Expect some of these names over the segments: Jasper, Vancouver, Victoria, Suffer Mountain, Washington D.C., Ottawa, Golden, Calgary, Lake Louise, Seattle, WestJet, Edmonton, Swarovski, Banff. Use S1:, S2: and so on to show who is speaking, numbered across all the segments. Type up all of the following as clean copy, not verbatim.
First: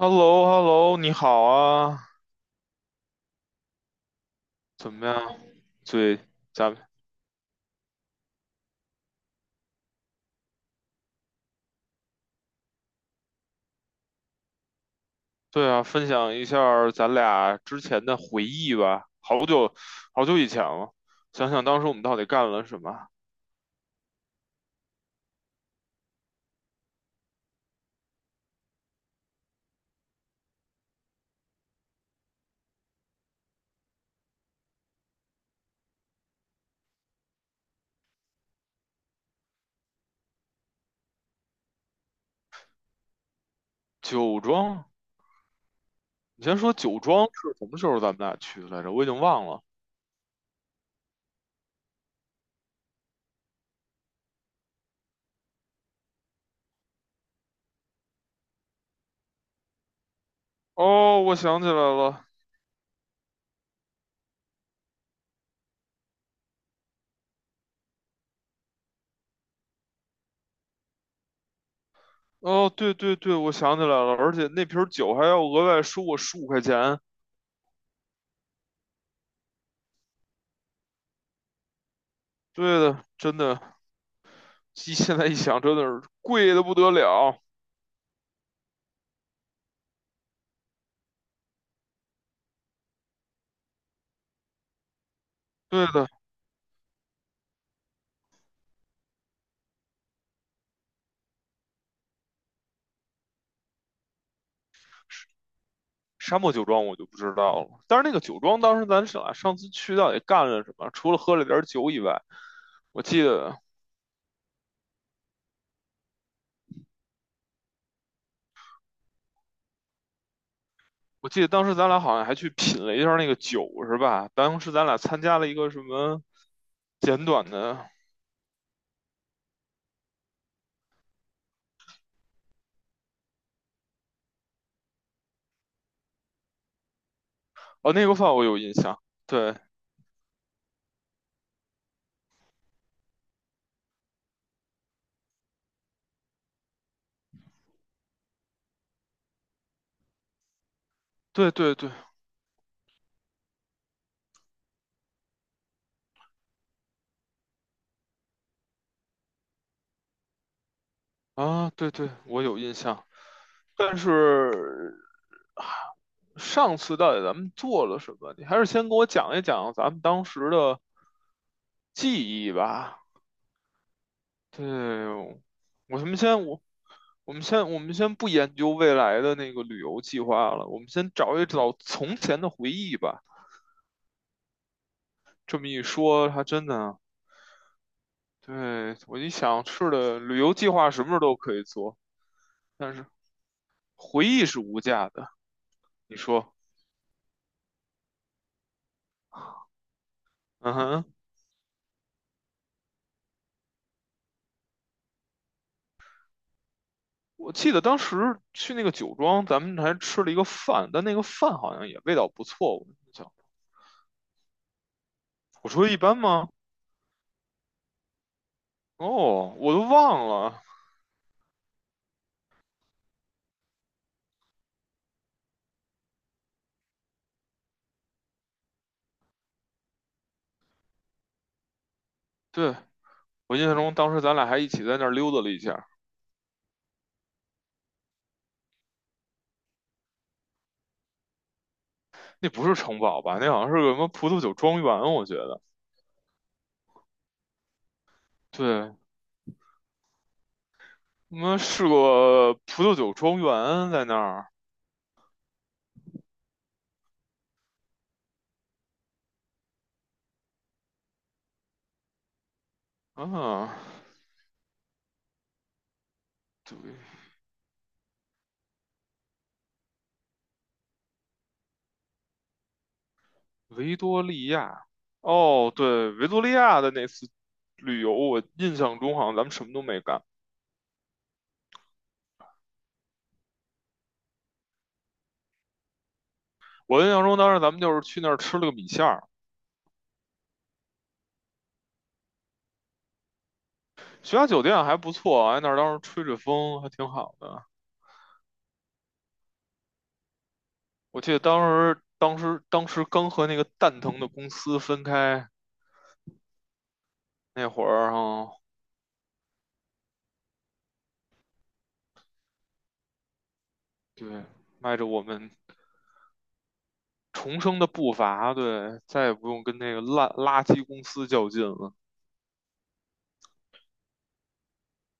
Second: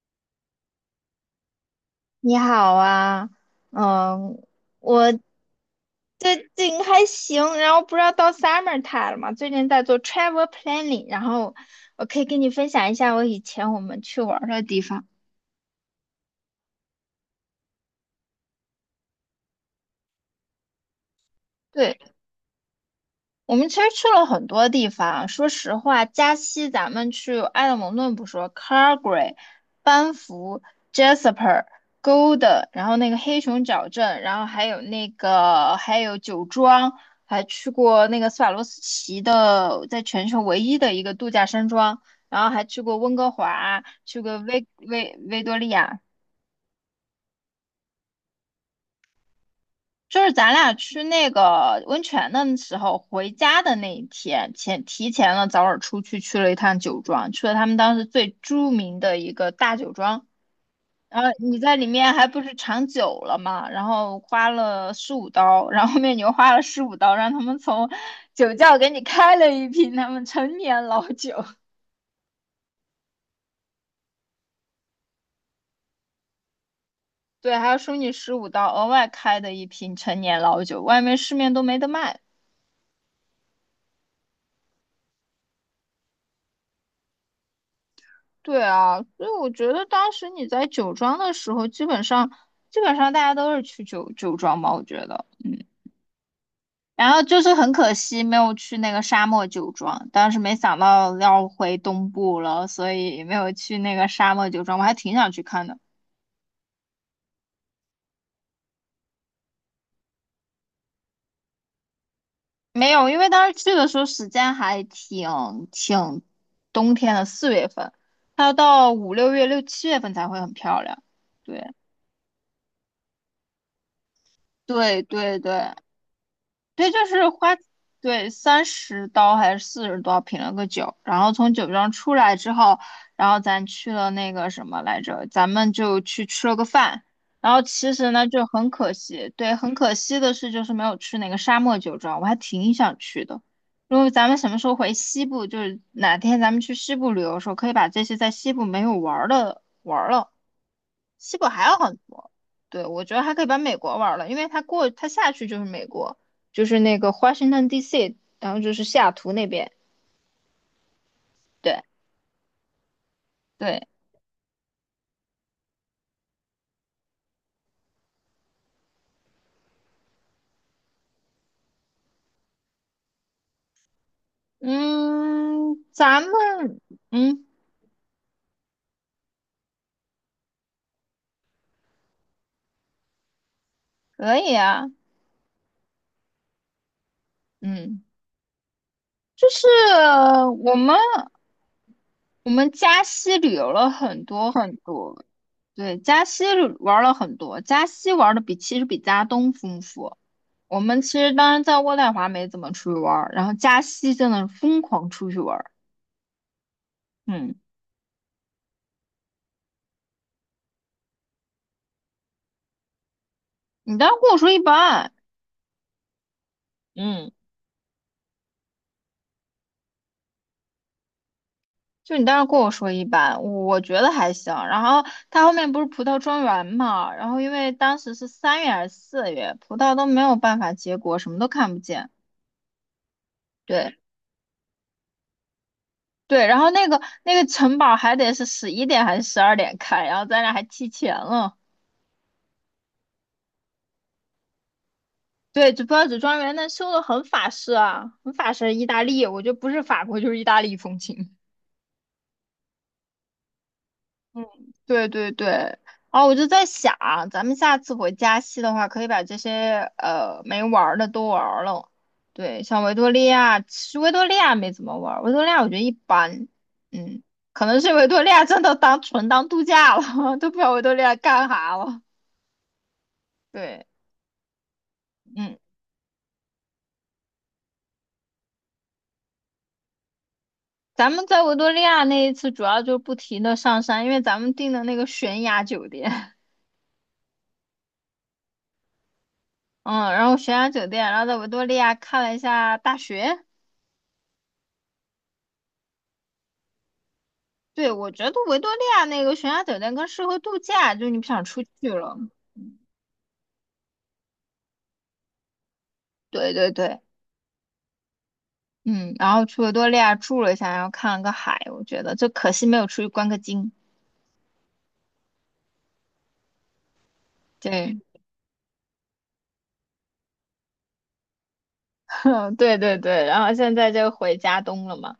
S1: h e l l o hello 你好啊，
S2: 你好啊。嗯，
S1: 怎
S2: 我
S1: 么样？对，
S2: 最
S1: 咱们
S2: 近还行，然后不知道到 summer time 了嘛，最近在做 travel planning，然后我可以跟你分享一下我以前我们去玩儿的地方
S1: 对啊，分享一下儿咱俩之前的回忆吧。好久以前了，想想当时我
S2: 对。
S1: 们到底干了什么？
S2: 我们其实去了很多地方，说实话，加西咱们去埃德蒙顿不说 c a r g a r y、 班夫、Jasper、Golden，然后那个黑熊角镇，然后还有酒庄，还去过那个斯瓦洛斯奇的，在全球唯一的一个度假山庄，然后还去过温哥华，去过
S1: 酒
S2: 维
S1: 庄，
S2: 维维多利亚，
S1: 你先说酒庄是什么时候咱们俩去来着？我已经忘了。
S2: 就是咱俩去那个温泉的时候，回家的那一天，提前了早点出去，去了一趟酒庄，去了他们当时最著名的一个大酒庄。
S1: 哦，
S2: 然后
S1: 我
S2: 你
S1: 想起来
S2: 在里面
S1: 了。
S2: 还不是尝酒了嘛，然后花了十五刀，然后后面你又花了十五刀，让他们从酒窖给你开了一瓶他们陈年老酒，
S1: 哦，对对对，我想起来了，而且那瓶儿酒还要额外收我15块钱。
S2: 对，还要收你十五刀额外开的一瓶陈年老酒，外面市面都没得卖。
S1: 对的，真的，一现在一想，真的是贵的不得了。
S2: 对啊，所以我觉得当时你在酒庄的时候，基本上大家都是去酒庄吧，我觉得。
S1: 对的，
S2: 然后就是很可惜没有去那个沙漠酒庄，当时没想到要回东部了，所以没有去那个沙漠酒庄，我还挺想去看的。
S1: 沙漠酒庄我就不知道了，但是那个酒庄当时咱俩上次去到底干了什么？除了喝了点酒以外，
S2: 没
S1: 我
S2: 有，因
S1: 记
S2: 为当
S1: 得
S2: 时去的时候时间还挺冬天的，4月份，它要到5、6月、6、7月份才会很漂亮。
S1: 我记得当
S2: 对
S1: 时咱俩好像还去品了一下那个酒，是吧？当时咱俩
S2: 对
S1: 参
S2: 对
S1: 加了一个
S2: 对，
S1: 什么
S2: 对，就
S1: 简
S2: 是
S1: 短
S2: 花，
S1: 的，
S2: 对，30刀还是40刀品了个酒，然后从酒庄出来之后，然后咱去了那个什么来着，咱们就去吃了个饭，然后其
S1: 哦，那
S2: 实
S1: 个
S2: 呢
S1: 饭我
S2: 就
S1: 有
S2: 很
S1: 印
S2: 可
S1: 象，
S2: 惜，对，
S1: 对
S2: 很可惜的是就是没有去那个沙漠酒庄，我还挺想去的。如果咱们什么时候回西部，就是哪天咱们去西部旅游的时候，可以把这些在西部没有玩儿的玩儿了。西部
S1: 对
S2: 还
S1: 对
S2: 有
S1: 对
S2: 很多。对，我觉得还可以把美国玩了，因为它过它下去就是美国，就是那个 Washington D.C.,然后就是西雅图那边。
S1: 啊，
S2: 对
S1: 对对，我有印象。
S2: 对。
S1: 但是啊上次到底咱们做了什么？你还是先给我讲一讲咱们当时的记忆吧。对，
S2: 嗯，
S1: 我什么
S2: 咱们
S1: 先我。我们
S2: 嗯
S1: 先我们先不研究未来的那个旅游计划了，我们先找一找从前的回忆吧。
S2: 可以啊。
S1: 这么一说，还真的啊，
S2: 嗯，
S1: 对，我一
S2: 就
S1: 想，
S2: 是
S1: 是的，旅游计
S2: 我
S1: 划
S2: 们
S1: 什么时候都可以做，
S2: 我们
S1: 但
S2: 加
S1: 是
S2: 西旅游了很
S1: 回忆
S2: 多
S1: 是
S2: 很
S1: 无价
S2: 多。
S1: 的。
S2: 对，
S1: 你
S2: 加西
S1: 说，
S2: 玩了很多，加西玩的其实比加东丰富。
S1: 嗯
S2: 我们
S1: 哼，
S2: 其实当然在渥太华没怎么出去玩儿，然后加西真的是疯狂出去玩。
S1: 我
S2: 嗯，
S1: 记得当时去那个酒庄，咱们还吃了一个饭，但那个饭好像也味道不错。我印象，
S2: 你当时跟我说一般。
S1: 我说一般吗？
S2: 嗯，
S1: 哦，我都忘了。
S2: 就你当时跟我说一般，我觉得还行。然后它后面不是葡萄庄园嘛，然后因为当时是3月还是四月，葡萄都没有办法结果，什么都看不见。
S1: 对，我印象中
S2: 对
S1: 当时咱俩还一起在那儿溜达了一下。
S2: 对，然后那个城堡还得是11点还是12点开，然后咱俩还提前了。
S1: 那不是城堡吧？那好像是个什么葡萄酒庄园，我觉得。
S2: 对，就葡萄只庄园那修的很法式意
S1: 对，
S2: 大利，我觉得不是法国就是意大利风情。
S1: 我们是个葡萄酒庄园在那
S2: 嗯，
S1: 儿。
S2: 对对对，然后我就在想啊，咱们下次回加西的话，可以把这些没玩儿的都玩儿了。对，像维多利亚，其
S1: 啊，
S2: 实维多利亚没怎么玩儿，维多利亚我觉得一般。
S1: 对，
S2: 嗯，可能是维多利亚真的当度假了，都不知道维多利亚干啥了。对。
S1: 维多利亚。
S2: 嗯，
S1: 哦，对，维多利亚的那次旅游，我印象中好像咱们什么都没干。
S2: 咱们在维多利亚那一次主要就不停的上山，因为咱们订的那个悬崖酒店，
S1: 我印象中当时咱们就是去那儿吃了个米线儿，
S2: 嗯，然后悬崖酒店，然后在维多利亚看了一下大学。
S1: 学校酒店还不错，哎，那儿当时吹着风还挺好的。
S2: 对，我觉得维多利亚那个悬崖酒店更适合度假，就你
S1: 我
S2: 不
S1: 记得
S2: 想
S1: 当
S2: 出去
S1: 时
S2: 了。
S1: 当时当时刚和那个蛋疼的公司分开
S2: 对对对。
S1: 那会儿哈、
S2: 嗯，然后去维多利亚住了一下，然后看了个海，我觉得就可惜没有出去观个景。
S1: 对，迈着我们重生的
S2: 对，
S1: 步伐，对，再也不用跟那个烂垃圾公司较劲了。
S2: 对对对，然后现在就回家东了嘛，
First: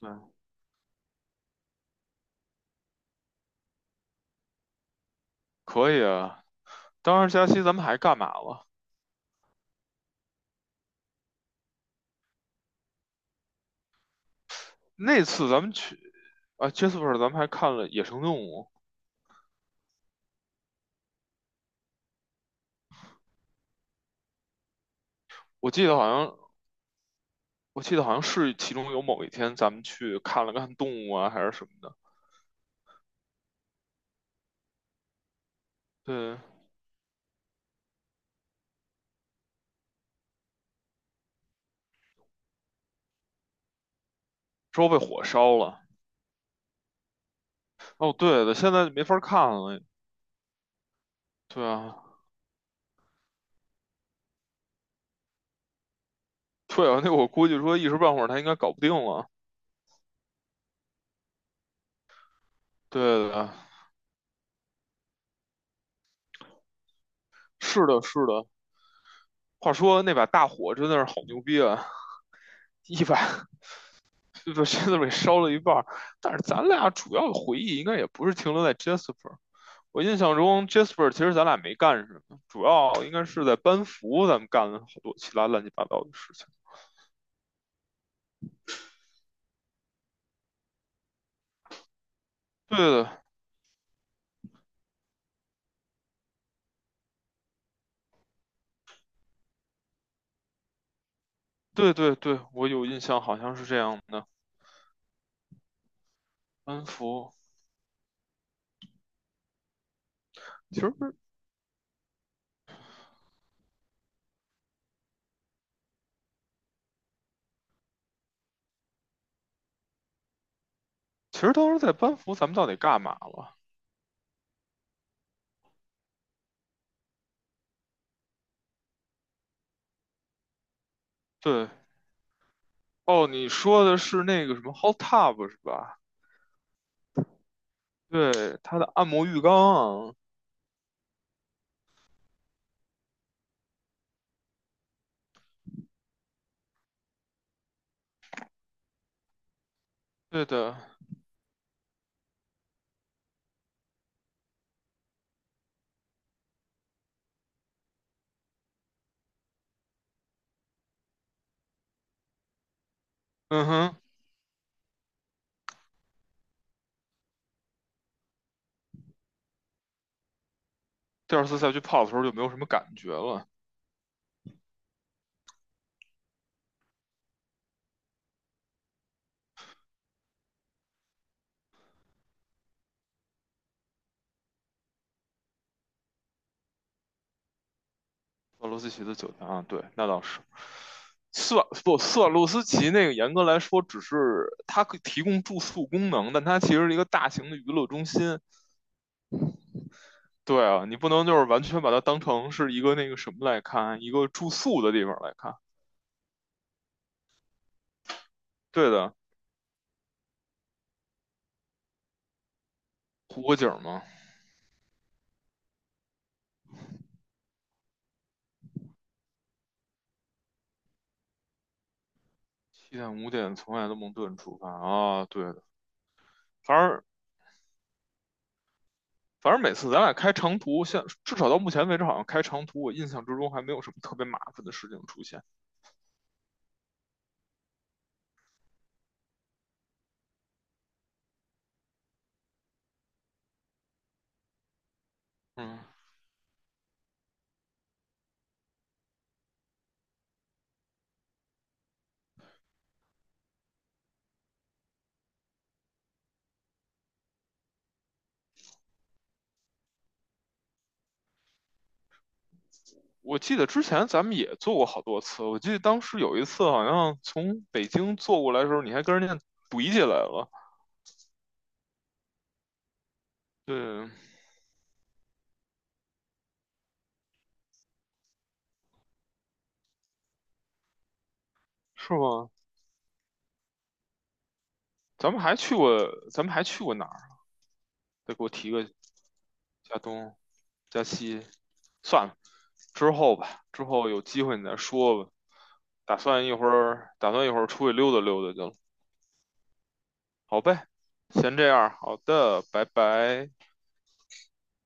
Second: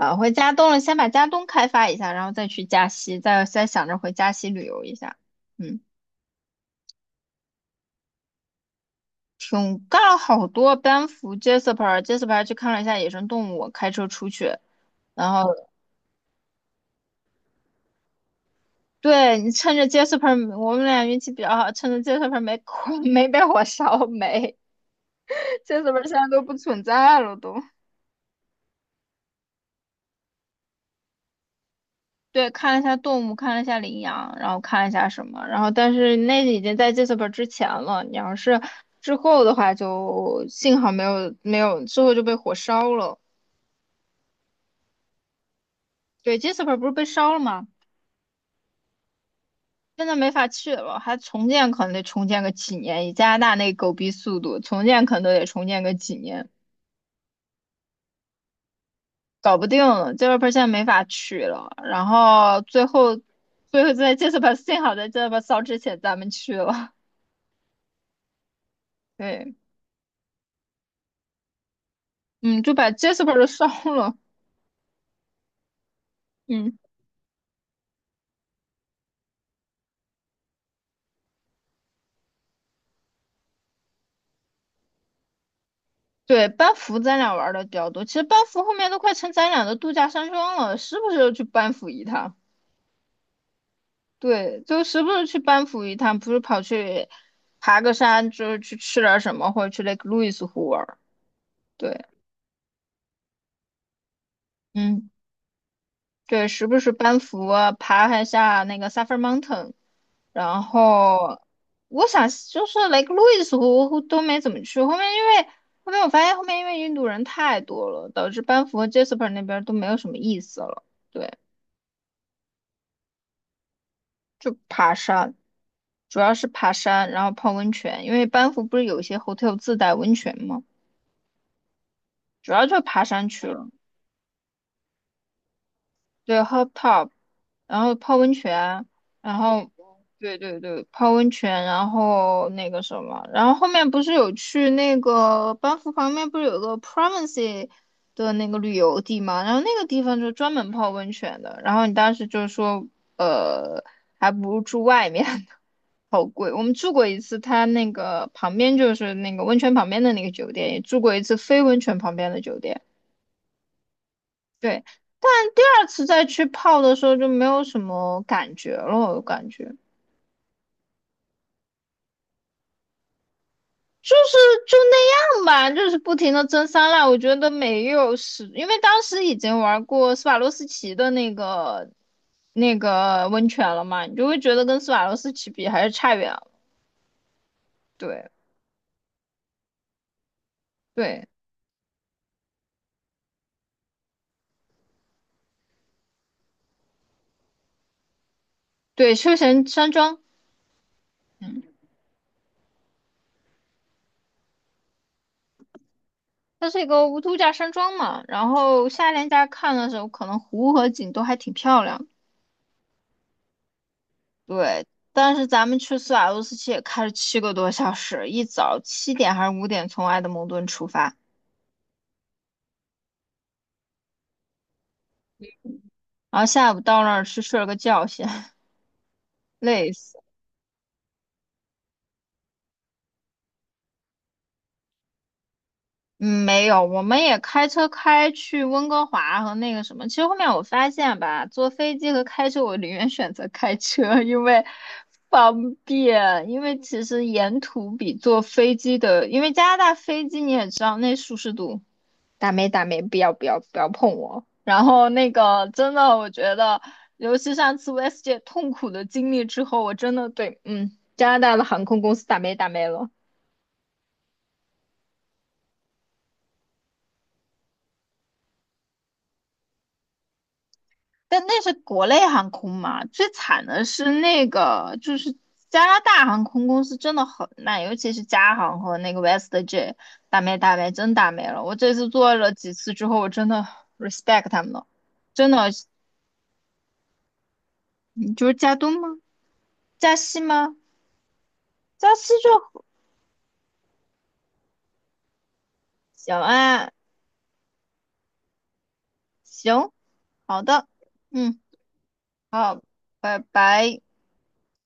S1: 对，
S2: 回家东了，先把家东开发一下，然后再去加西，再想着回加西旅游一下。嗯，
S1: 可以啊。当时假期咱们还干嘛了？
S2: 挺干了好多，班夫、Jasper、Jasper 去看了一下野生动物，开车出去。
S1: 那
S2: 然
S1: 次
S2: 后
S1: 咱们去啊，Jasper，咱们还看了野生动物。
S2: 对，你趁着 Jasper,我们俩运气比较好，趁着 Jasper 没火没被火烧没
S1: 我记
S2: ，Jasper
S1: 得好
S2: 现在
S1: 像，
S2: 都不存在了都。
S1: 我记得好像是其中有某一天咱们去看了看动物啊，还是什么的。
S2: 对，看了一下动物，看了一下羚羊，然后看了一下什么，然后但是
S1: 对，
S2: 那已经在 Jasper 之前了。你要是之后的话就，幸好没有，之后就被火烧了。
S1: 之后被火烧了。
S2: 对，Jasper 不是被烧了吗？
S1: 哦，对的，现在没法看了。
S2: 现在没法去了，还重
S1: 对
S2: 建可能
S1: 啊，
S2: 得重建个几年，以加拿大那狗逼速度，重建可能都得重建个几年。
S1: 对啊，那我估计说一时半会儿他应该搞不定了。
S2: 搞不定了，这个 p e r c e 没法取了。然后最后，
S1: 对的，
S2: 在 Jasper 幸好在 Jasper 烧之前咱们去了。
S1: 是的，是的。
S2: 对。
S1: 话说那把大火真的是好牛逼啊！
S2: 嗯，就把
S1: 一
S2: Jasper 都
S1: 百
S2: 烧了。
S1: 就吧 Cler 烧了一半但是咱
S2: 嗯，
S1: 俩主要的回忆应该也不是停留在 Jasper。我印象中，Jasper 其实咱俩没干什么，主要应该是在班服，咱们干了好多其他乱七八糟的事情。
S2: 对，班夫咱俩玩的比较多，其实班夫后面都快成咱俩的度假山庄了，时不时就去班夫一趟。
S1: 对的，
S2: 对，就时不时去班夫一趟，不是跑去爬个山，就是去吃点什么，或者去那个 k e l o u i s 湖玩。
S1: 对
S2: 对。
S1: 对对，我有印象，好像是这样的。
S2: 嗯，对，时不
S1: 班
S2: 时班
S1: 服，
S2: 夫啊爬一下那个 s u f f i r Mountain。然
S1: 其实
S2: 后我想就是雷克路易斯湖都没怎么去，后面我发现因为印度人太多了，导致班夫和 Jasper 那边都没有什么意思了。对，
S1: 其实当时在班服，咱们到底干嘛了？
S2: 就爬山，主要是爬山，然后泡温泉，因为班夫不是有一些 hotel 自带温泉吗？
S1: 对，
S2: 主要就是爬
S1: 哦，
S2: 山去
S1: 你
S2: 了。
S1: 说的是那个什么 hot tub 是吧？
S2: 对，hot tub,然后泡温
S1: 对，他
S2: 泉。
S1: 的按摩
S2: 然
S1: 浴缸
S2: 后
S1: 啊。
S2: 对对对，泡温泉，然后那个什么，然后后面不是有去那个班夫旁边不是有个 Province 的那个旅游地嘛，然后那个地方就
S1: 对
S2: 专门
S1: 的，
S2: 泡温泉的，然后你当时就说，呃，还不如住外面呢，好贵。我们住过一次，它那个旁边就是那个温泉旁边的那个酒店，也住过一次非温泉旁边的酒店。
S1: 嗯哼，
S2: 对，但第二次再去泡的时候就没有什么感觉了，我感觉
S1: 第二次再去泡的时候就没有什么感觉了。
S2: 就是就那样吧，就是不停的蒸桑拿，我觉得没有是，因为当时已经玩过斯瓦洛斯奇的那个温泉了嘛，你就会觉得跟斯瓦洛斯奇比还是差远了。对
S1: 斯瓦洛斯奇的酒店啊，对，那倒是。
S2: 对
S1: 斯瓦不，斯瓦洛斯奇那个严格来说只是它可以提供住宿功能，但它其实是一个大型的娱乐中心。
S2: 对，休闲山庄。
S1: 对啊，你不能就是完
S2: 嗯，
S1: 全把它当成是一个那个什么来看，一个住宿的地方来看。
S2: 它是一个度假山庄嘛，然后
S1: 对
S2: 夏
S1: 的，
S2: 天大家看的时候，可能湖和景都还挺漂亮的。
S1: 湖泊景嘛，
S2: 对，但是咱们去苏瓦洛斯奇也开了7个多小时，一早7点还是5点从埃德蒙顿出发，
S1: 七点五点从埃德蒙顿出发啊，对的，
S2: 然后
S1: 反
S2: 下午到
S1: 正
S2: 那儿去睡了个觉先，
S1: 反正每次
S2: 累
S1: 咱俩
S2: 死。
S1: 开长途，现至少到目前为止好像开长途，我印象之中还没有什么特别麻烦的事情出现。
S2: 嗯，没有，我们也开车开去温哥华和那个什么。其实后面我发现吧，坐飞机和开车，我宁愿选择开车，因为方
S1: 嗯，
S2: 便。因为其实沿途比坐飞机的，因为加拿大飞机你也知道那舒适度。打没打没，不要不要不要碰我。然后那个真的，我觉得，尤其上次 West 姐痛苦的经历之后，我真的对，嗯，加拿大的航空公司打没打没了。
S1: 我记得之前咱们也做过好多次，我记得当时有一次好像从北京坐过来的时候，你还跟人家怼起来了，
S2: 但那是国内航空嘛，最惨的是
S1: 对，
S2: 那个，就是加拿大航空公司真的很烂，尤其是加航和那个 WestJet,打没打没，真打没了。我这次
S1: 是
S2: 做
S1: 吗？
S2: 了几次之后，我真的 respect 他们了，
S1: 咱们
S2: 真
S1: 还
S2: 的，
S1: 去过，咱们还去过哪儿？
S2: 你
S1: 再给
S2: 就
S1: 我
S2: 是
S1: 提
S2: 加
S1: 个
S2: 东吗？
S1: 加
S2: 加
S1: 东、
S2: 西吗？
S1: 加西，
S2: 加
S1: 算
S2: 西
S1: 了，
S2: 就
S1: 之后吧，之后有机会你再说吧。打
S2: 行
S1: 算一会
S2: 啊，
S1: 儿，打算一会儿出去溜达溜达去了。
S2: 行，
S1: 好
S2: 好的。
S1: 呗，先
S2: 嗯，
S1: 这样，好的，
S2: 好，
S1: 拜
S2: 拜
S1: 拜。
S2: 拜。